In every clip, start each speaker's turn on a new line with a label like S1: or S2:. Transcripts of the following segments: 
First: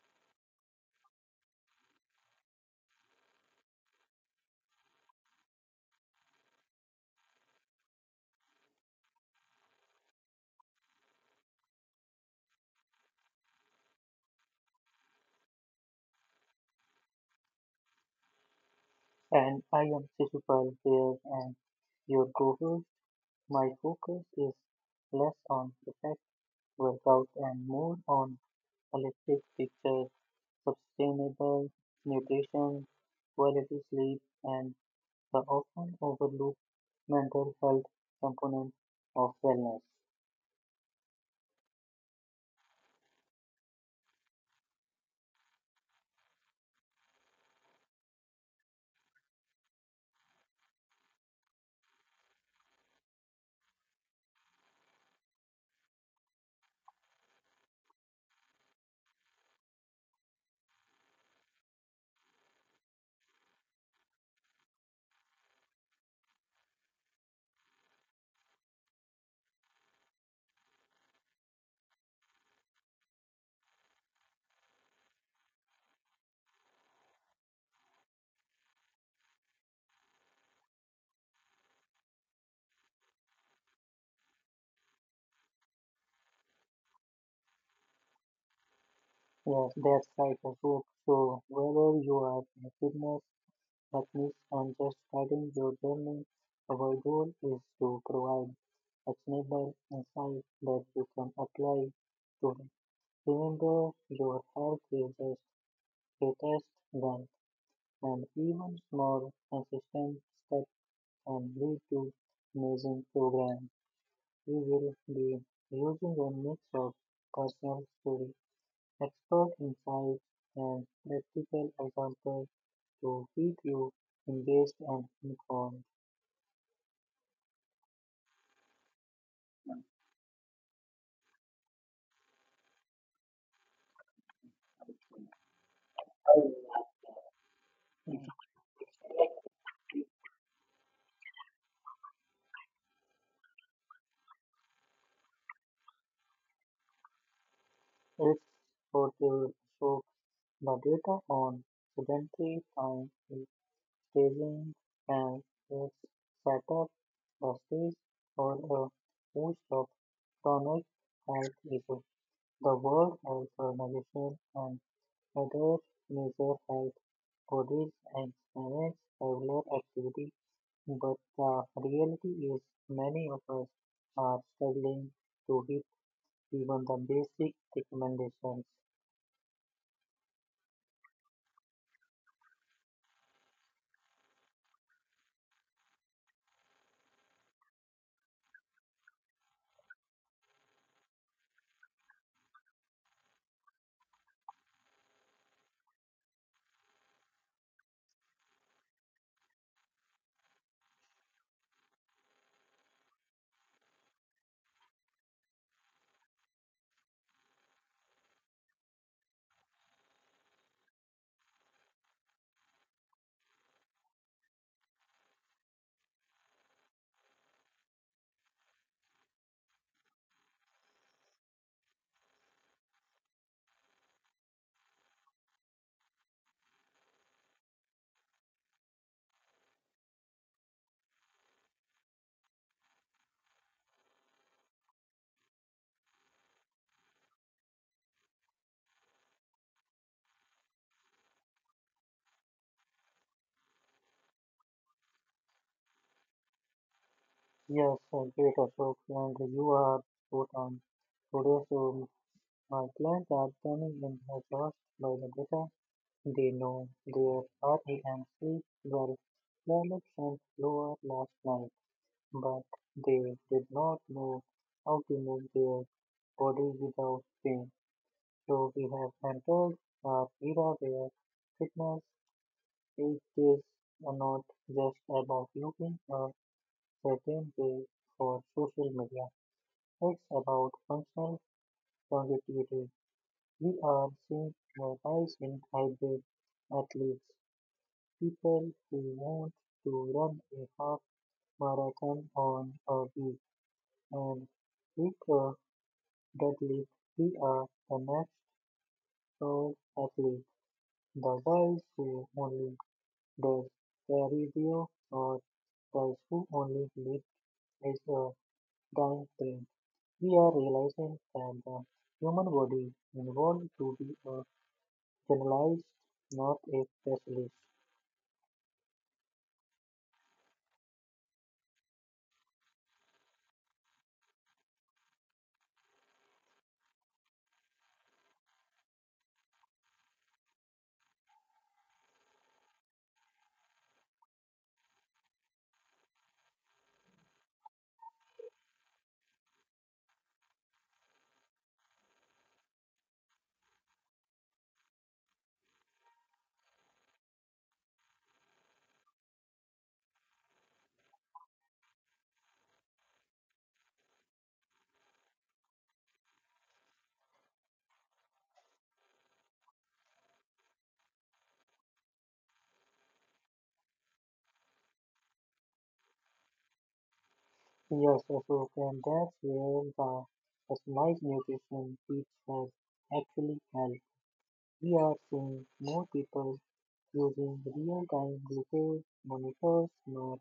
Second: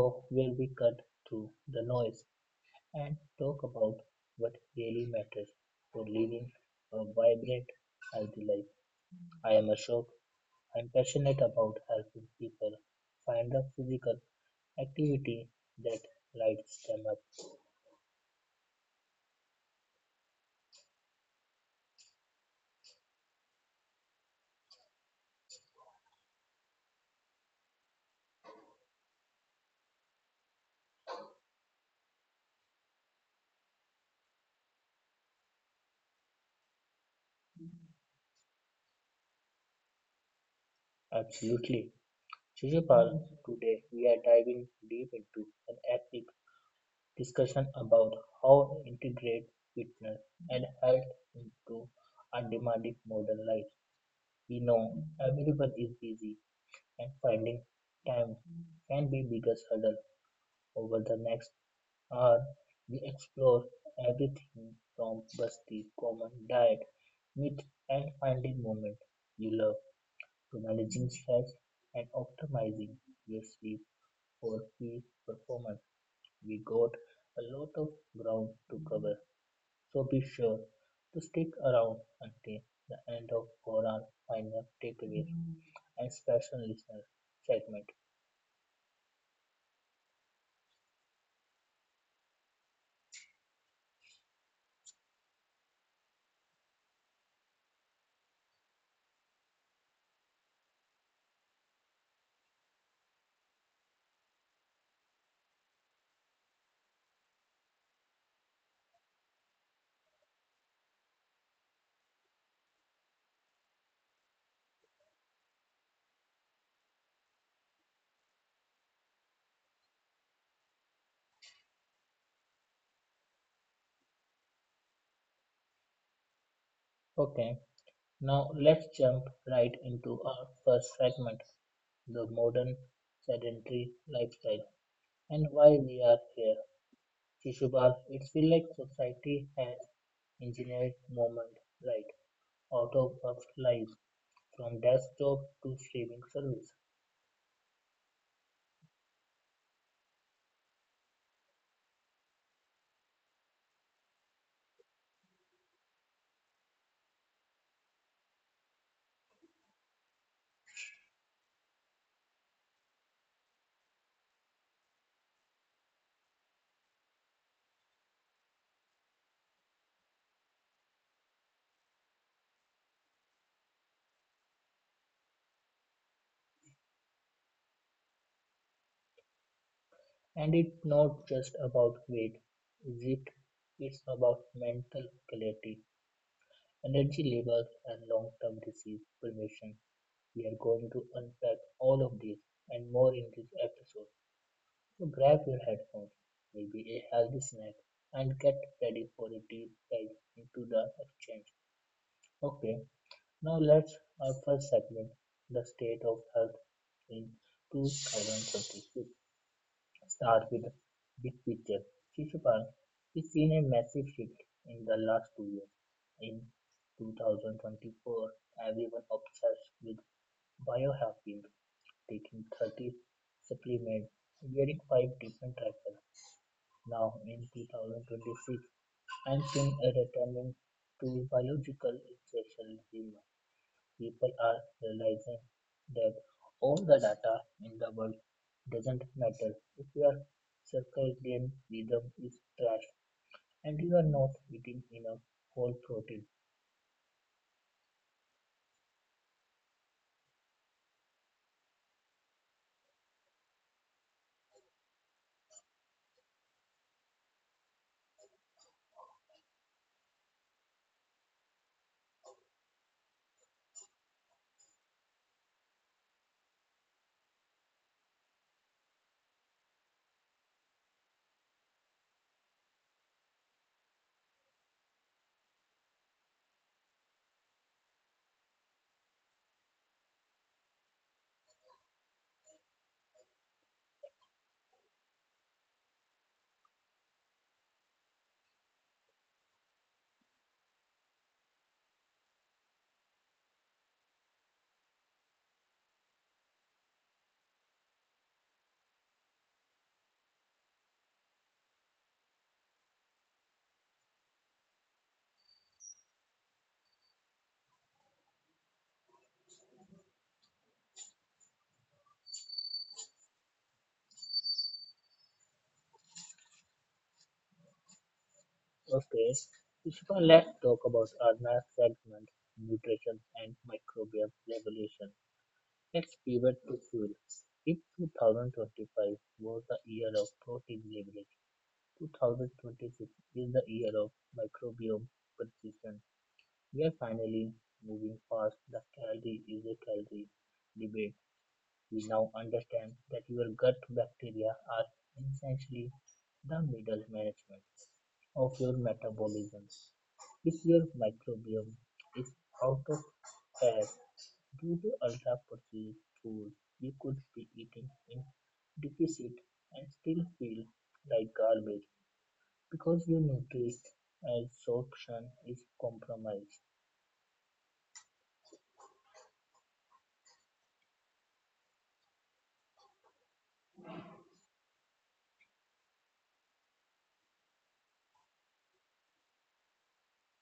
S1: show where we cut through the noise and talk about what really matters for living a vibrant, healthy life. I am Ashok. I'm passionate about helping people find a physical activity that lights them up.
S2: And I am Shishupal here, and your co-host. My focus is less on perfect workout and more on holistic picture, sustainable nutrition, quality sleep, and the often overlooked mental health component of wellness.
S1: Absolutely. Shishupal, today we are diving deep into an epic discussion about how integrate fitness and health into our demanding modern life. We know everyone is busy and finding time can be biggest hurdle over the next hour. We explore everything from busty common diet, myth and finding moment you love to managing stress and optimizing your sleep for peak performance. We got a lot of ground to cover, so be sure to stick around until the end of for our final takeaways and special listener segment.
S2: Yes, that's right, Ashok. Whether you are a fitness techniques and just guiding your journey. Our goal is to provide actionable insight that you can apply to it. Remember, your health is your greatest wealth, and even small consistent steps can lead to amazing programs. We will be using a mix of personal story, expert insights, and practical examples to keep you engaged and informed.
S1: Okay, now let's jump right into our first segment, the modern sedentary lifestyle and why we are
S2: It's
S1: here. Shishubal, it feels like society has engineered movement right out of our lives, from desk job to streaming service.
S2: portal shows the data on sedentary time in staging and it's set up the stage for a host of chronic health issues. The World Health Organization and other major health bodies encourage regular activity, but the reality is many of us are struggling to hit even the basic recommendations.
S1: And it's not just about weight, is it? It's about mental clarity, energy levels, and long term disease prevention. We are going to unpack all of this and more in this episode. So grab your headphones, maybe a healthy snack, and get ready for a deep dive into the exchange. Okay, now let's our first segment, the state of health in 2026. Start with the big picture. Shishupal is seen a massive shift in the last 2 years. In 2024, everyone obsessed with biohacking, taking 30 supplements, wearing five different cycles. Now, in 2026, I'm seeing a returning to biological essentialism people are realizing that all the data in the world doesn't matter if your circadian rhythm is trash and you are not eating enough whole protein.
S2: Yes, great Ashok, and you are spot on. Today, so my clients are coming in exhausted by the data. They know their REM sleep well developed and lower last night, but they did not know how to move their body without pain. So we have entered our era where fitness is just not just about looking a certain way for social media. It's about functional longevity. We are seeing a rise in hybrid athletes, people who want to run a half marathon on a week and lift a deadlift. We are the next pro athlete, the guys who only does cardio or guys who only lift is a dying trend. We are realizing that the human body evolved to be a generalized, not a specialist.
S1: Okay, Ishika, let's talk about our segment, nutrition and microbial regulation. Let's pivot to fuel. If 2025 was the year of protein leverage, 2026 is the year of microbiome precision. We are finally moving past the calorie is a calorie debate. We now understand that your gut bacteria are essentially the middle management of your metabolism. If your microbiome is out of whack due to ultra processed food, you could be eating in deficit and still feel like garbage because your nutrient absorption is compromised.
S2: Yes, absolutely, and that's where the personalized nutrition piece has actually helped. We are seeing more people using real-time glucose monitors not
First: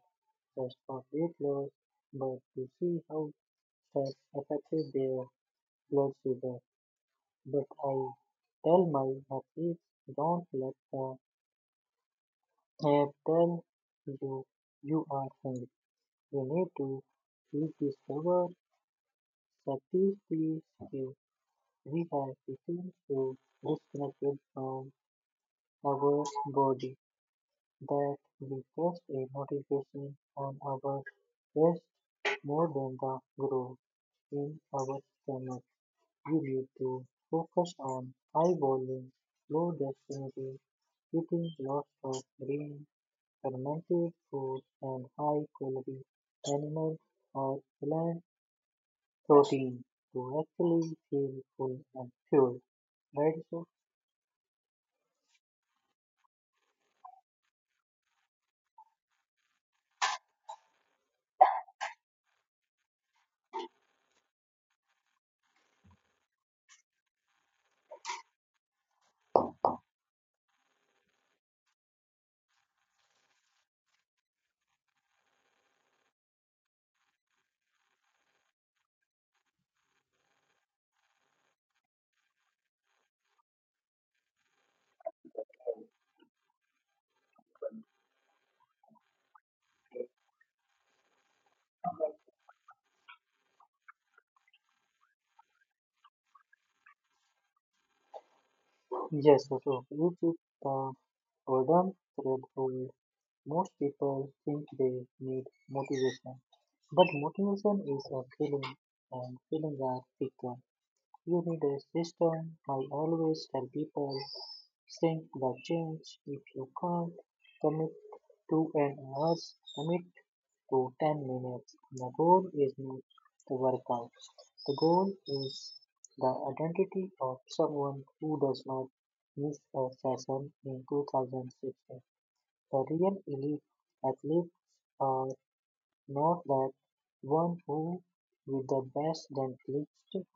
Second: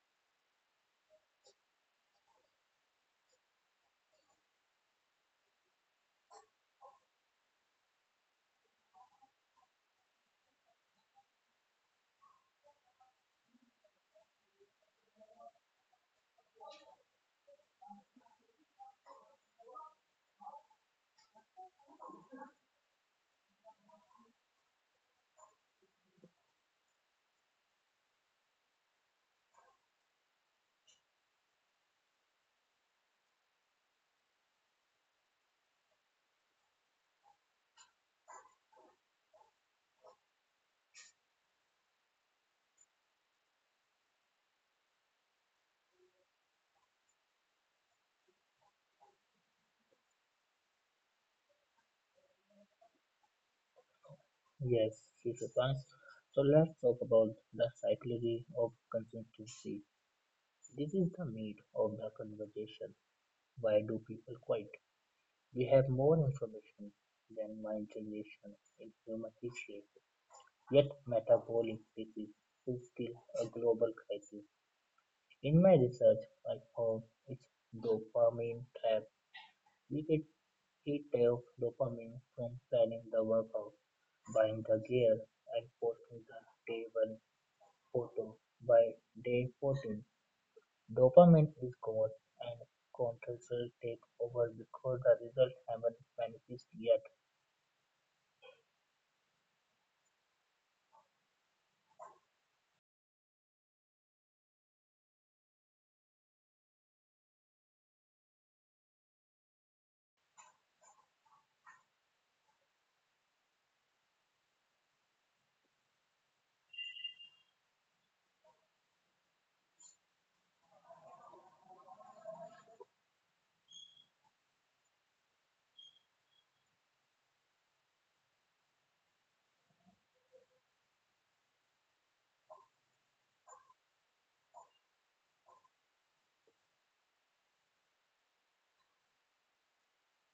S2: just for weight loss, but to see how stress affected their blood sugar. But I tell my athletes, don't let the app tell you you are hungry. You need to rediscover, discover skill we have become so disconnected from our body that we trust a motivation on our wrist more than the growth in our stomach. We need to focus on eyeballing low density, eating lots of green, fermented food, and high quality animal or plant protein to actually feel full and fueled, right? So,
S1: Yes, future plans. So let's talk about the psychology of consistency. This is the meat of the conversation. Why do people quit? We have more information than my generation in human history, yet metabolic disease is still a global crisis. In my research, I found it's dopamine trap. We get hit of dopamine from planning the workout buying the gear and posting the table photo by day 14, dopamine is gone and controls take over before the results haven't manifest yet.
S2: yes, so so which is the golden thread for most people think they need motivation, but motivation is a feeling, and feelings are fickle. You need a system. I always tell people think the change. If you can't commit to an hour, commit to 10 minutes. The goal is not the workout. The goal is the identity of someone who does not miss a session in 2016. The real elite athletes are not that one who with the best then clicks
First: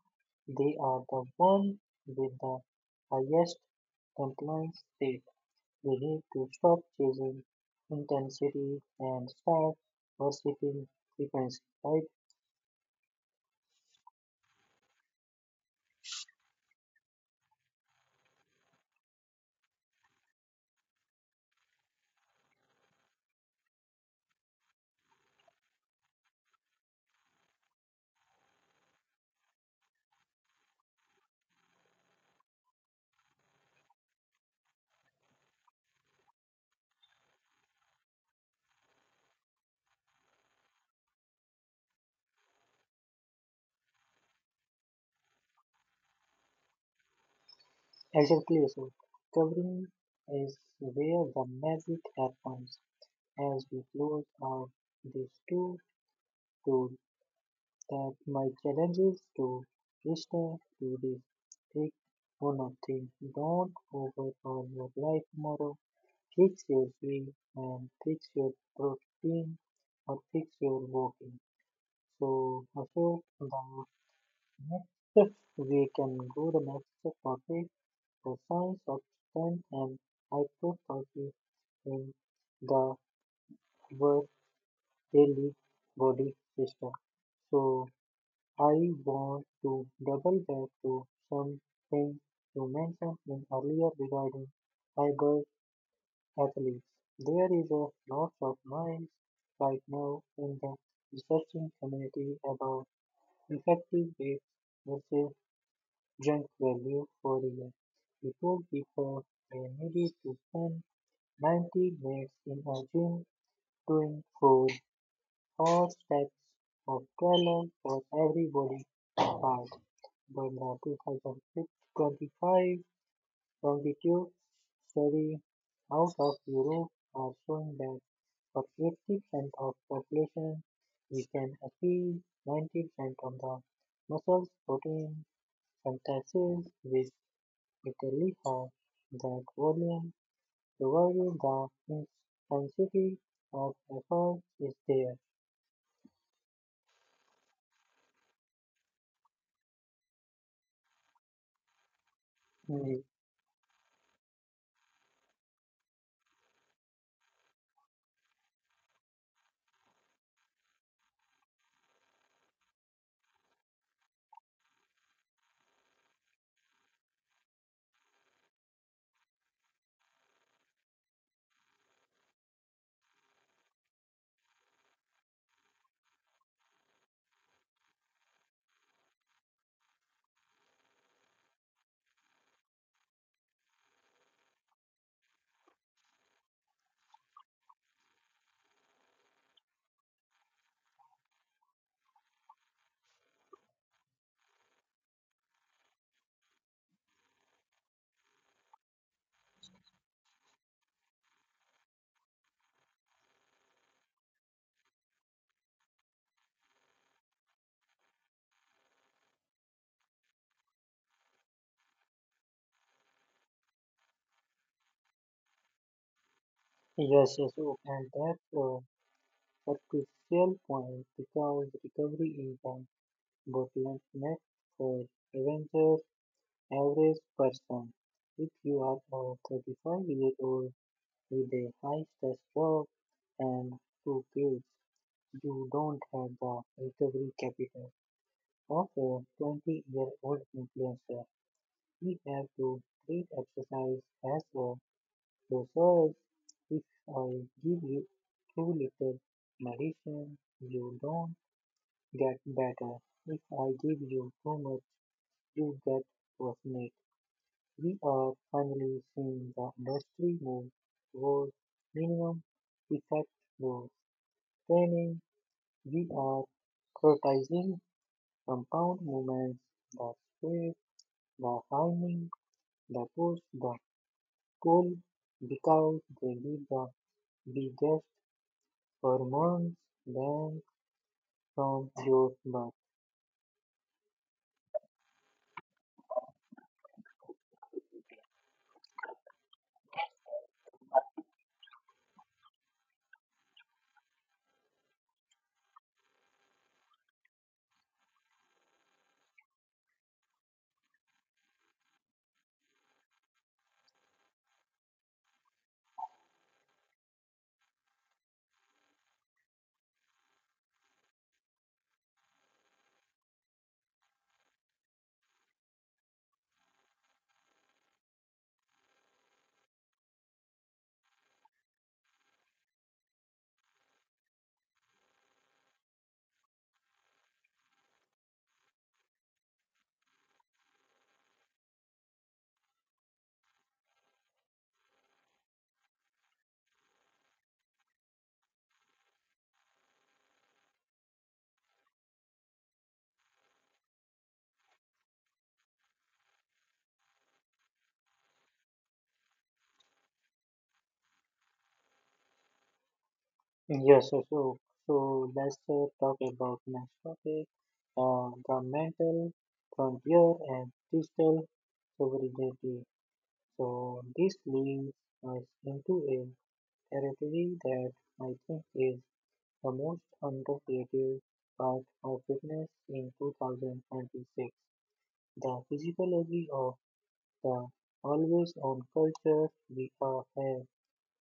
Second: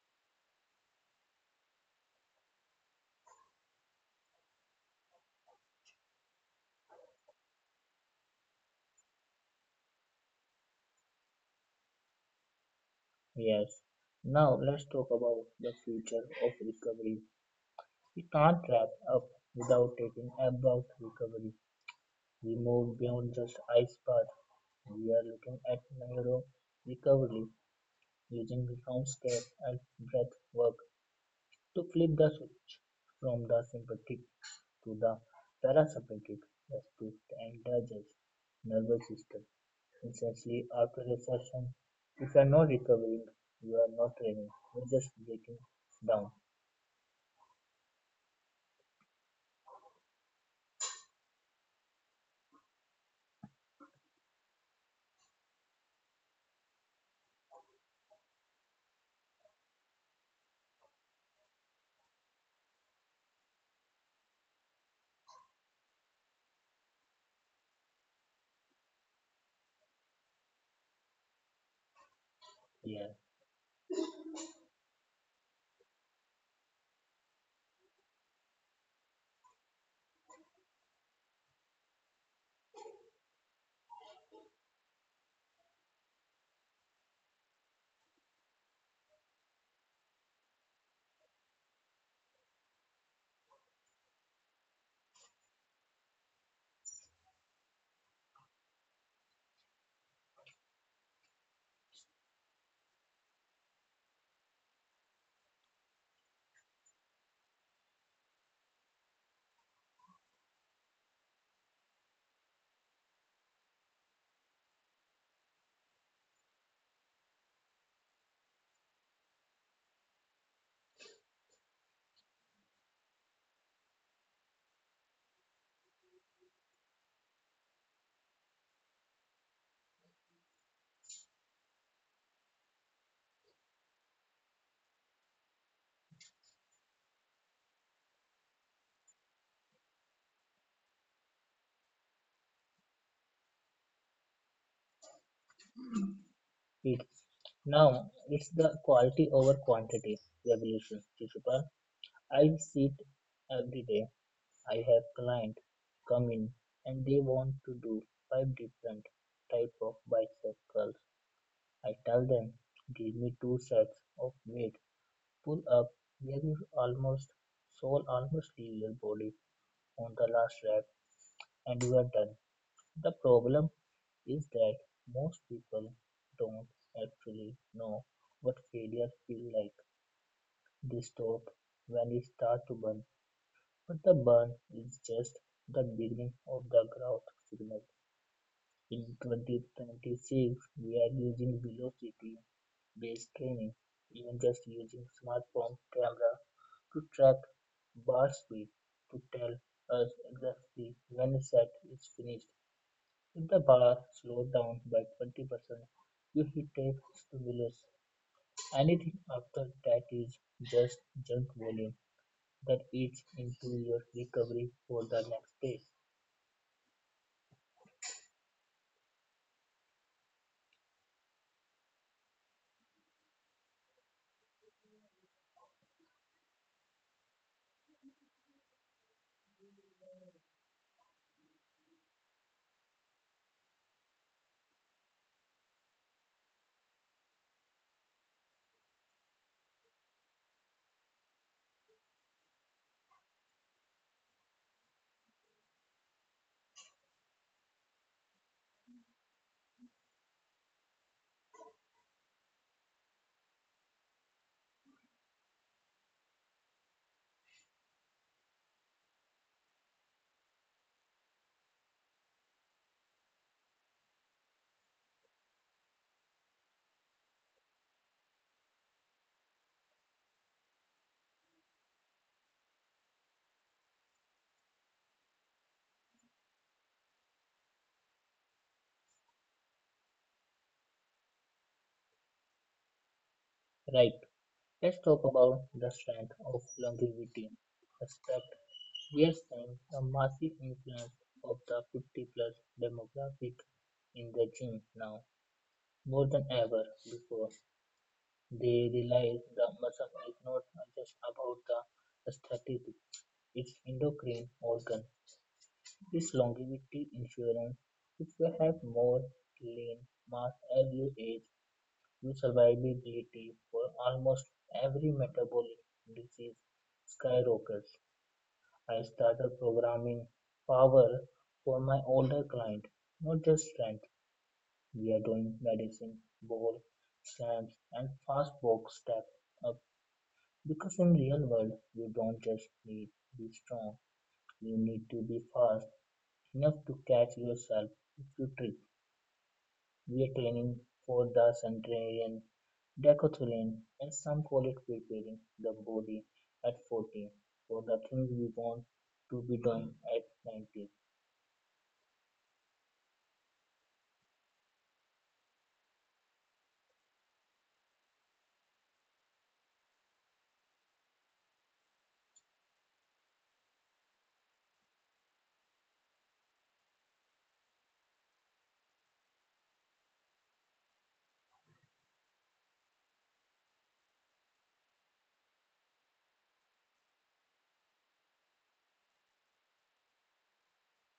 S2: they are the one with the highest compliance rate. We need to stop chasing intensity and start worshipping frequency, right?
S1: Yes. Now let's talk about the future of recovery. We can't wrap up without taking about recovery. We move beyond just ice bath. We are looking at neuro recovery using ground step and breath work to flip the switch from the sympathetic to the parasympathetic response and the entire nervous system instantly after a session. If you are not recovering, you are not training, you are just breaking down.
S2: Exactly so. Covering is where the magic happens as we close out these two tools that my challenge is to listener to this. Take one of things: don't over on your life tomorrow. Fix your way and fix your protein or fix your walking. So
S1: Here.
S2: Ashok, the next we can go the next topic, the science of strength and hypertrophy in the our daily body system. So I want to double back to something you mentioned in earlier regarding fiber athletes. There is a lot of noise right now in the researching community about effective weights versus junk value for real. Before people may need to spend 90 minutes in a gym doing 4 or sets of 12 for every body part, but the 2025 longitude study out of Europe are showing that for 80% of population, we can achieve 90% of the muscles protein synthesis with relatively high that volume, provided the intensity of effort is there.
S1: Yeah, it. Now it's the quality over quantity revolution. Shishupal. I see
S2: Mm,
S1: it every day. I have clients come in and they want to do five different type of bicep curl. I tell them, give me two sets of weight, pull up, where you almost soul almost leave your body on the last rep and you are done. The problem is that most people don't actually know what failure feels like. They stop when you start to burn, but the burn is just the beginning of the growth signal. In 2026, we are using velocity based training, even just using smartphone camera to track bar speed to tell us exactly when a set is finished. If the bar slowed down by 20%, you hit a stimulus. Anything after that is just junk volume that eats into your recovery for the next day.
S2: Yes, oh, and that's a crucial point because recovery is the bottleneck for Avengers average person. If you are a 35-year-old with a high stress job and two kids, you don't have the recovery capital of a 20-year-old influencer. We have to treat exercise as a resource. If I give you too little medicine, you don't get better. If I give you too much, you get worsened. We are finally seeing the industry move towards minimum effect laws. Training, we are criticizing compound movements that sweep, the timing, the push, the pull, because they give the biggest hormones bang from your butt.
S1: Right, let's talk about the strength of longevity. Aspect Yearstime, a massive influence of the 50-plus demographic in the gym now, more than ever before. They realize the muscle is not just about the aesthetic, it's endocrine organ. Its longevity insurance. If you have more lean mass as you age, you survivability for almost every metabolic disease skyrockets. I started programming power for my older client, not just strength. We are doing medicine, ball, slams, and fast walk step up because in real world you don't just need to be strong, you need to be fast enough to catch yourself if you trip. We are training for the centenarian, decathlon, and some call it preparing the body at 14 for the things we want to be done at 90.
S2: Yes, so let's talk about next topic, the mental frontier and digital sovereignty. So this leads us into a territory that I think is the most underrated part of fitness in 2026, the physiology of the always on culture. Have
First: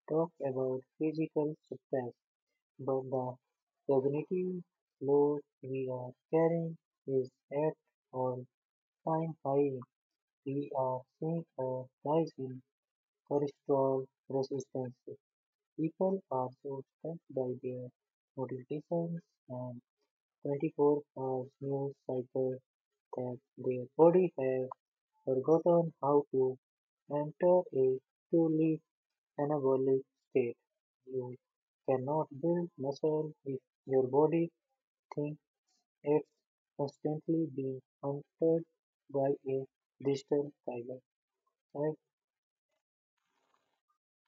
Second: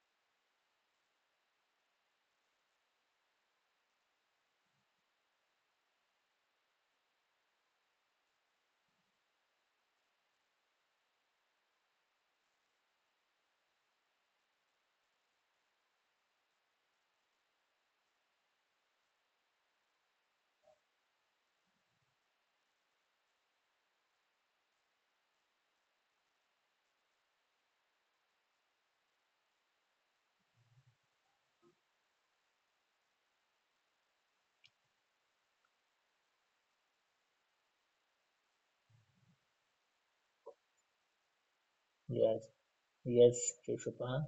S2: talked about physical success, but the cognitive load we are carrying is at all time high. We are seeing a rise in cholesterol resistance. People are so stressed by their nutrition and 24 hours news cycle that their body have forgotten how to enter a truly anabolic state. You cannot build muscle if your body thinks it's constantly being hunted by a digital tiger. Right?
S1: Yes, yes, Keshupa,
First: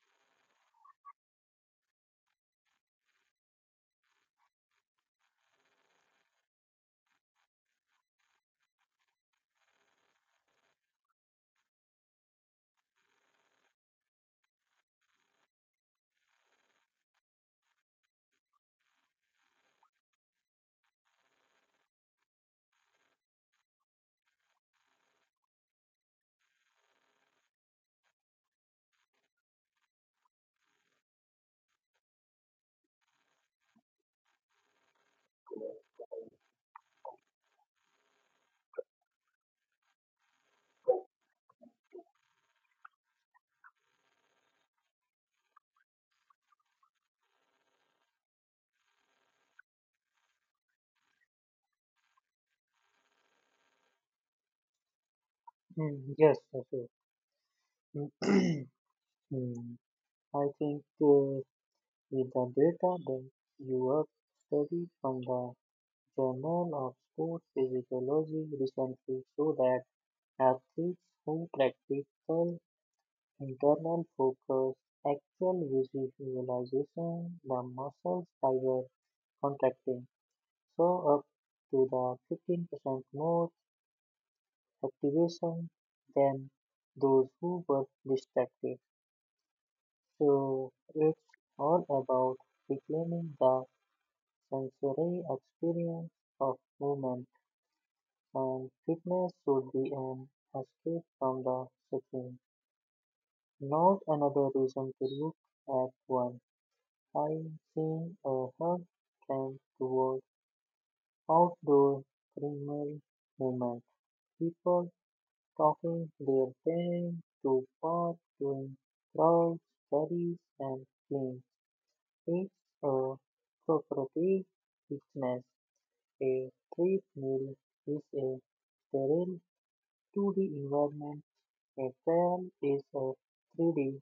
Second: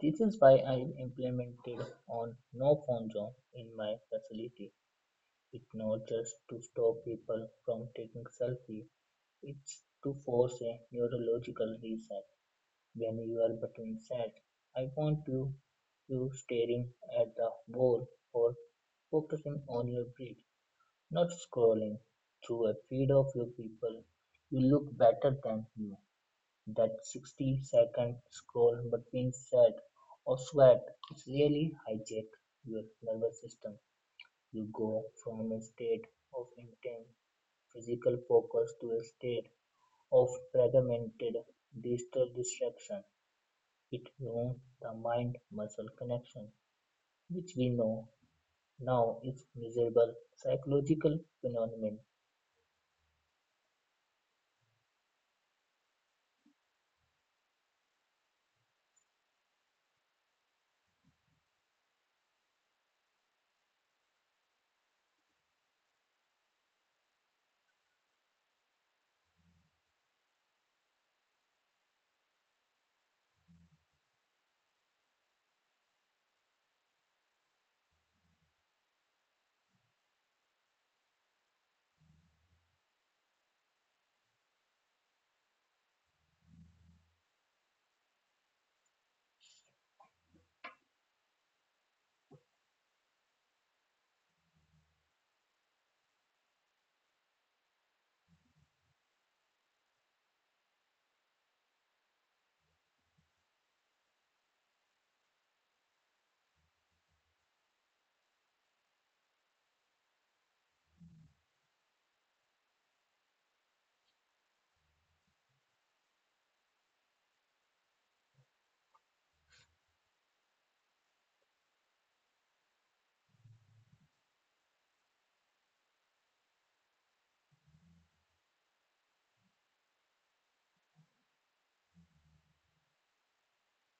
S1: this is why I implemented on no phone zone in my facility. It's not just to stop people from taking selfie, it's to force a neurological reset. When you are between sets, I want you staring at the wall or focusing on your breath, not scrolling through a feed of your people. You look better than you that 60-second scroll between set or sweat. It's really hijack your nervous system. You go from a state of intense physical focus to a state of fragmented digital distraction. It ruins the mind-muscle connection, which we know now is miserable psychological phenomenon.
S2: Yes, okay. Mm, I think with the data that you have studied from the Journal of Sports Physiology recently showed that athletes who practice internal focus, actual visualization, the muscles fiber contracting, show up to the 15% more activation than those who were distracted. So it's all about reclaiming the sensory experience of movement and fitness should be an escape from the setting, not another reason to look at one. I'm seeing a hard trend toward outdoor primal movement. People talking their pain to park, doing crawls, carries, and things. It's a cooperative fitness. A treadmill is a sterile 2D environment, a trail is a 3D,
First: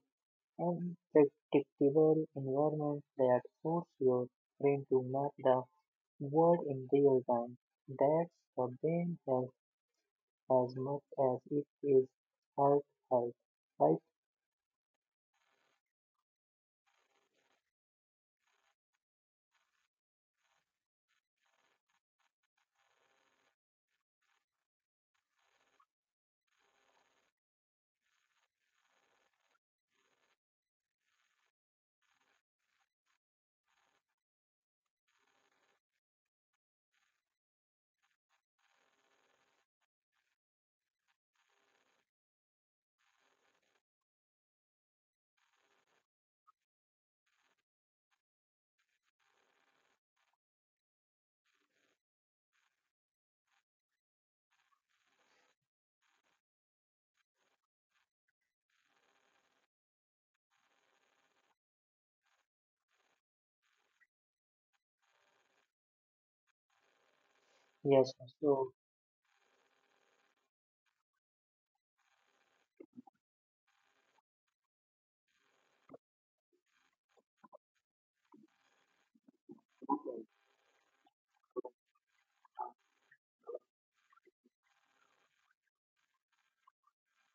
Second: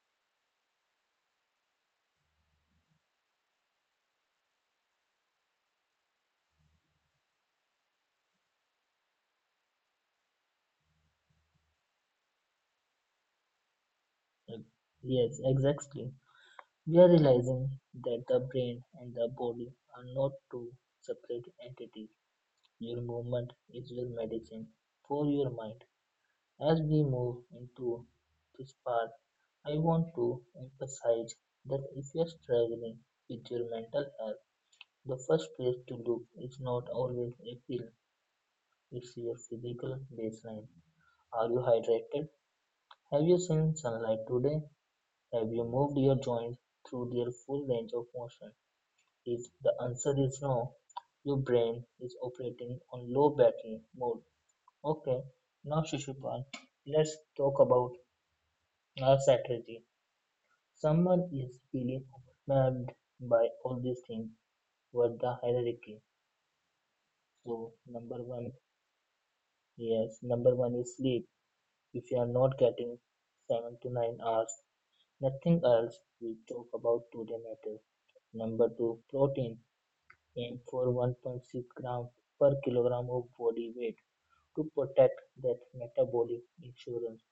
S2: unpredictable environment that forces your brain to map the world in real time. That's the brain has as much as it is heart health, right?
S1: Yes, exactly. We are realizing that the brain and the body are not two separate entities. Your movement is your medicine for your mind. As we move into this part, I want to emphasize that if you are struggling with your mental health, the first place to look is not always a pill, it's your physical baseline. Are you hydrated? Have you seen sunlight today? Have you moved your joints through their full range of motion? If the answer is no, your brain is operating on low battery mode. Okay, now Shishupal, let's talk about our strategy. Someone is feeling overwhelmed by all these things. What the hierarchy? So
S2: Yes,
S1: number one,
S2: so
S1: yes, number one is sleep. If you are not getting 7 to 9 hours, nothing else we talk about today matters. Number two, protein. Aim for 1.6 gram per kilogram of body weight to protect that metabolic insurance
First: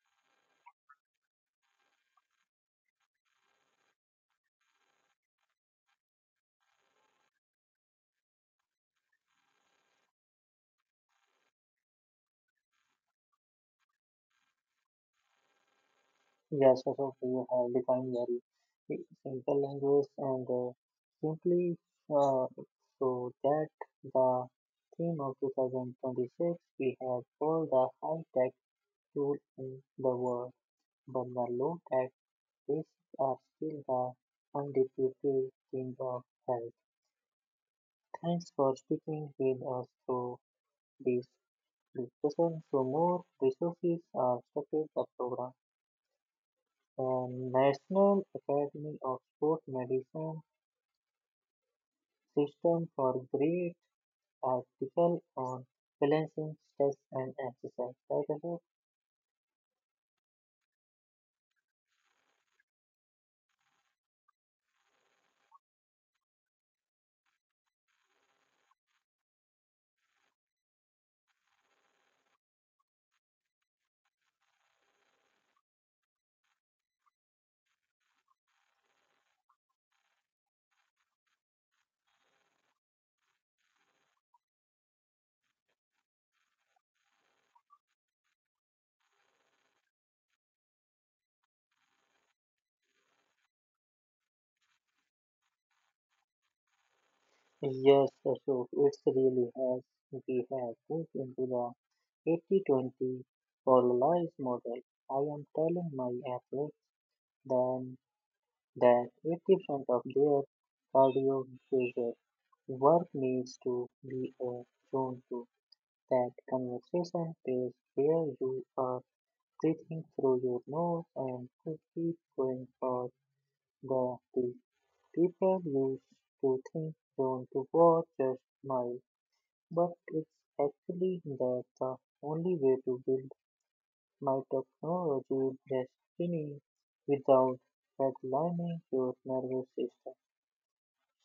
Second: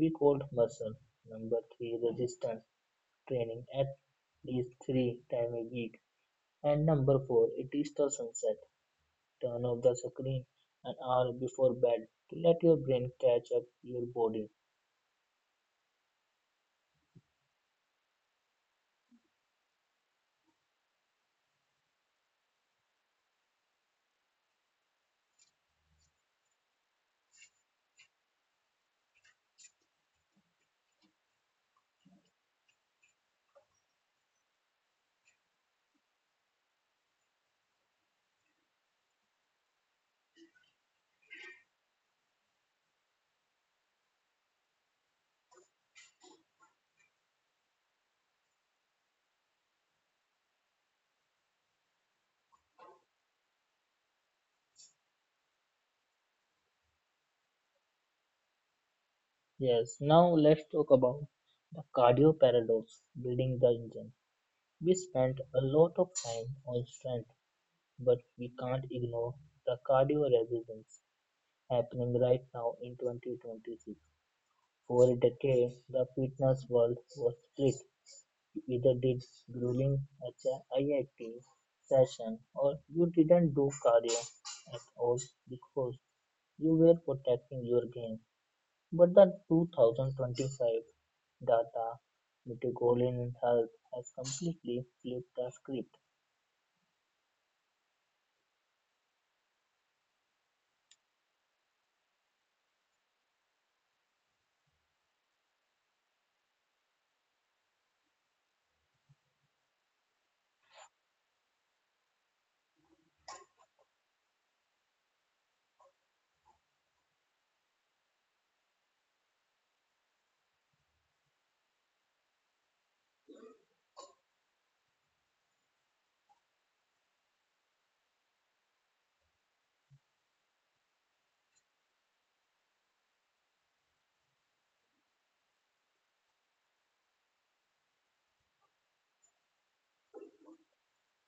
S1: we called muscle. Number three, resistance training at least three times a week. And number four, it is the sunset. Turn off the screen an hour before bed to let your brain catch up your body.
S2: yes, also we have defined very simple language and simply uh, so that the theme of 2026 we have all the high-tech tools in the world, but the low-tech risks are still the undisputed king of health. Thanks for speaking with us through this discussion. For more resources or support the program. The National Academy of Sport Medicine system for great article on balancing stress and exercise. Right, Ashok?
S1: Yes, now let's talk about the cardio paradox building the engine. We spent a lot of time on strength, but we can't ignore the cardio resistance happening right now in 2026. For a decade, the fitness world was split. You either did grueling HIIT session or you didn't do cardio at all because you were protecting your game. But the 2025 data, Metagolan Health has completely flipped the script.
S2: Yes, Ashok, it's really has. We have moved into the 80-20 polarized model. I am telling my athletes then that 80% of their cardiovascular work needs to be a zone to that conversation is where you are breathing through your nose and to keep going for the things people used to think down to war just smile, but it's actually that the only way to build my technology destiny without redlining your nervous system.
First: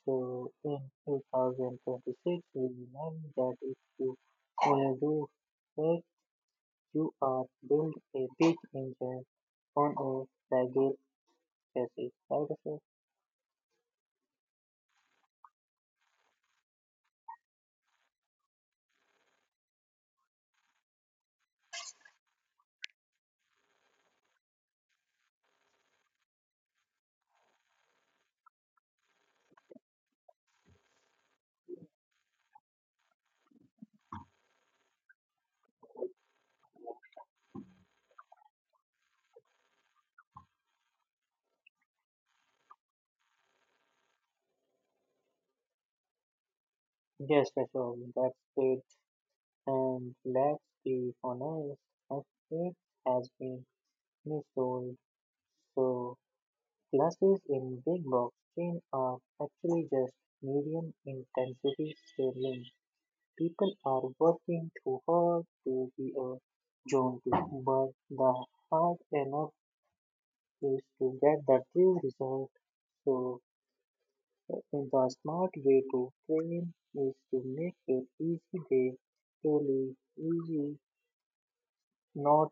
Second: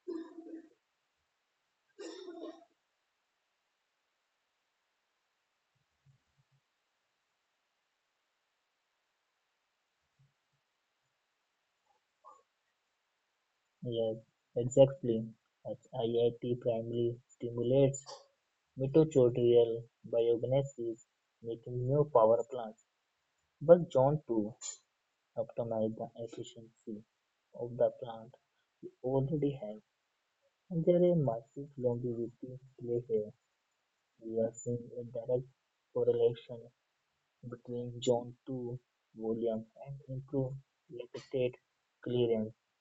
S2: So in 2026, we learned that if you do that, you are build a big engine on a regular. Yes, right Ashok?
S1: Yes, exactly. As IIT primarily stimulates mitochondrial biogenesis, making new power plants. But John too optimize the efficiency of the plant we already have, and there is massive longevity play here. We are seeing a direct correlation between John 2 volume and improved lactate clearance.
S2: Yes, Ashok, that's great. And let's be honest, a it has been missold. So, classes in big box chain are actually just medium intensity scaling. People are working too hard to be a zone two, but the hard enough is to get the real result. So, the smart way to train is to make it easy day to live, easy, not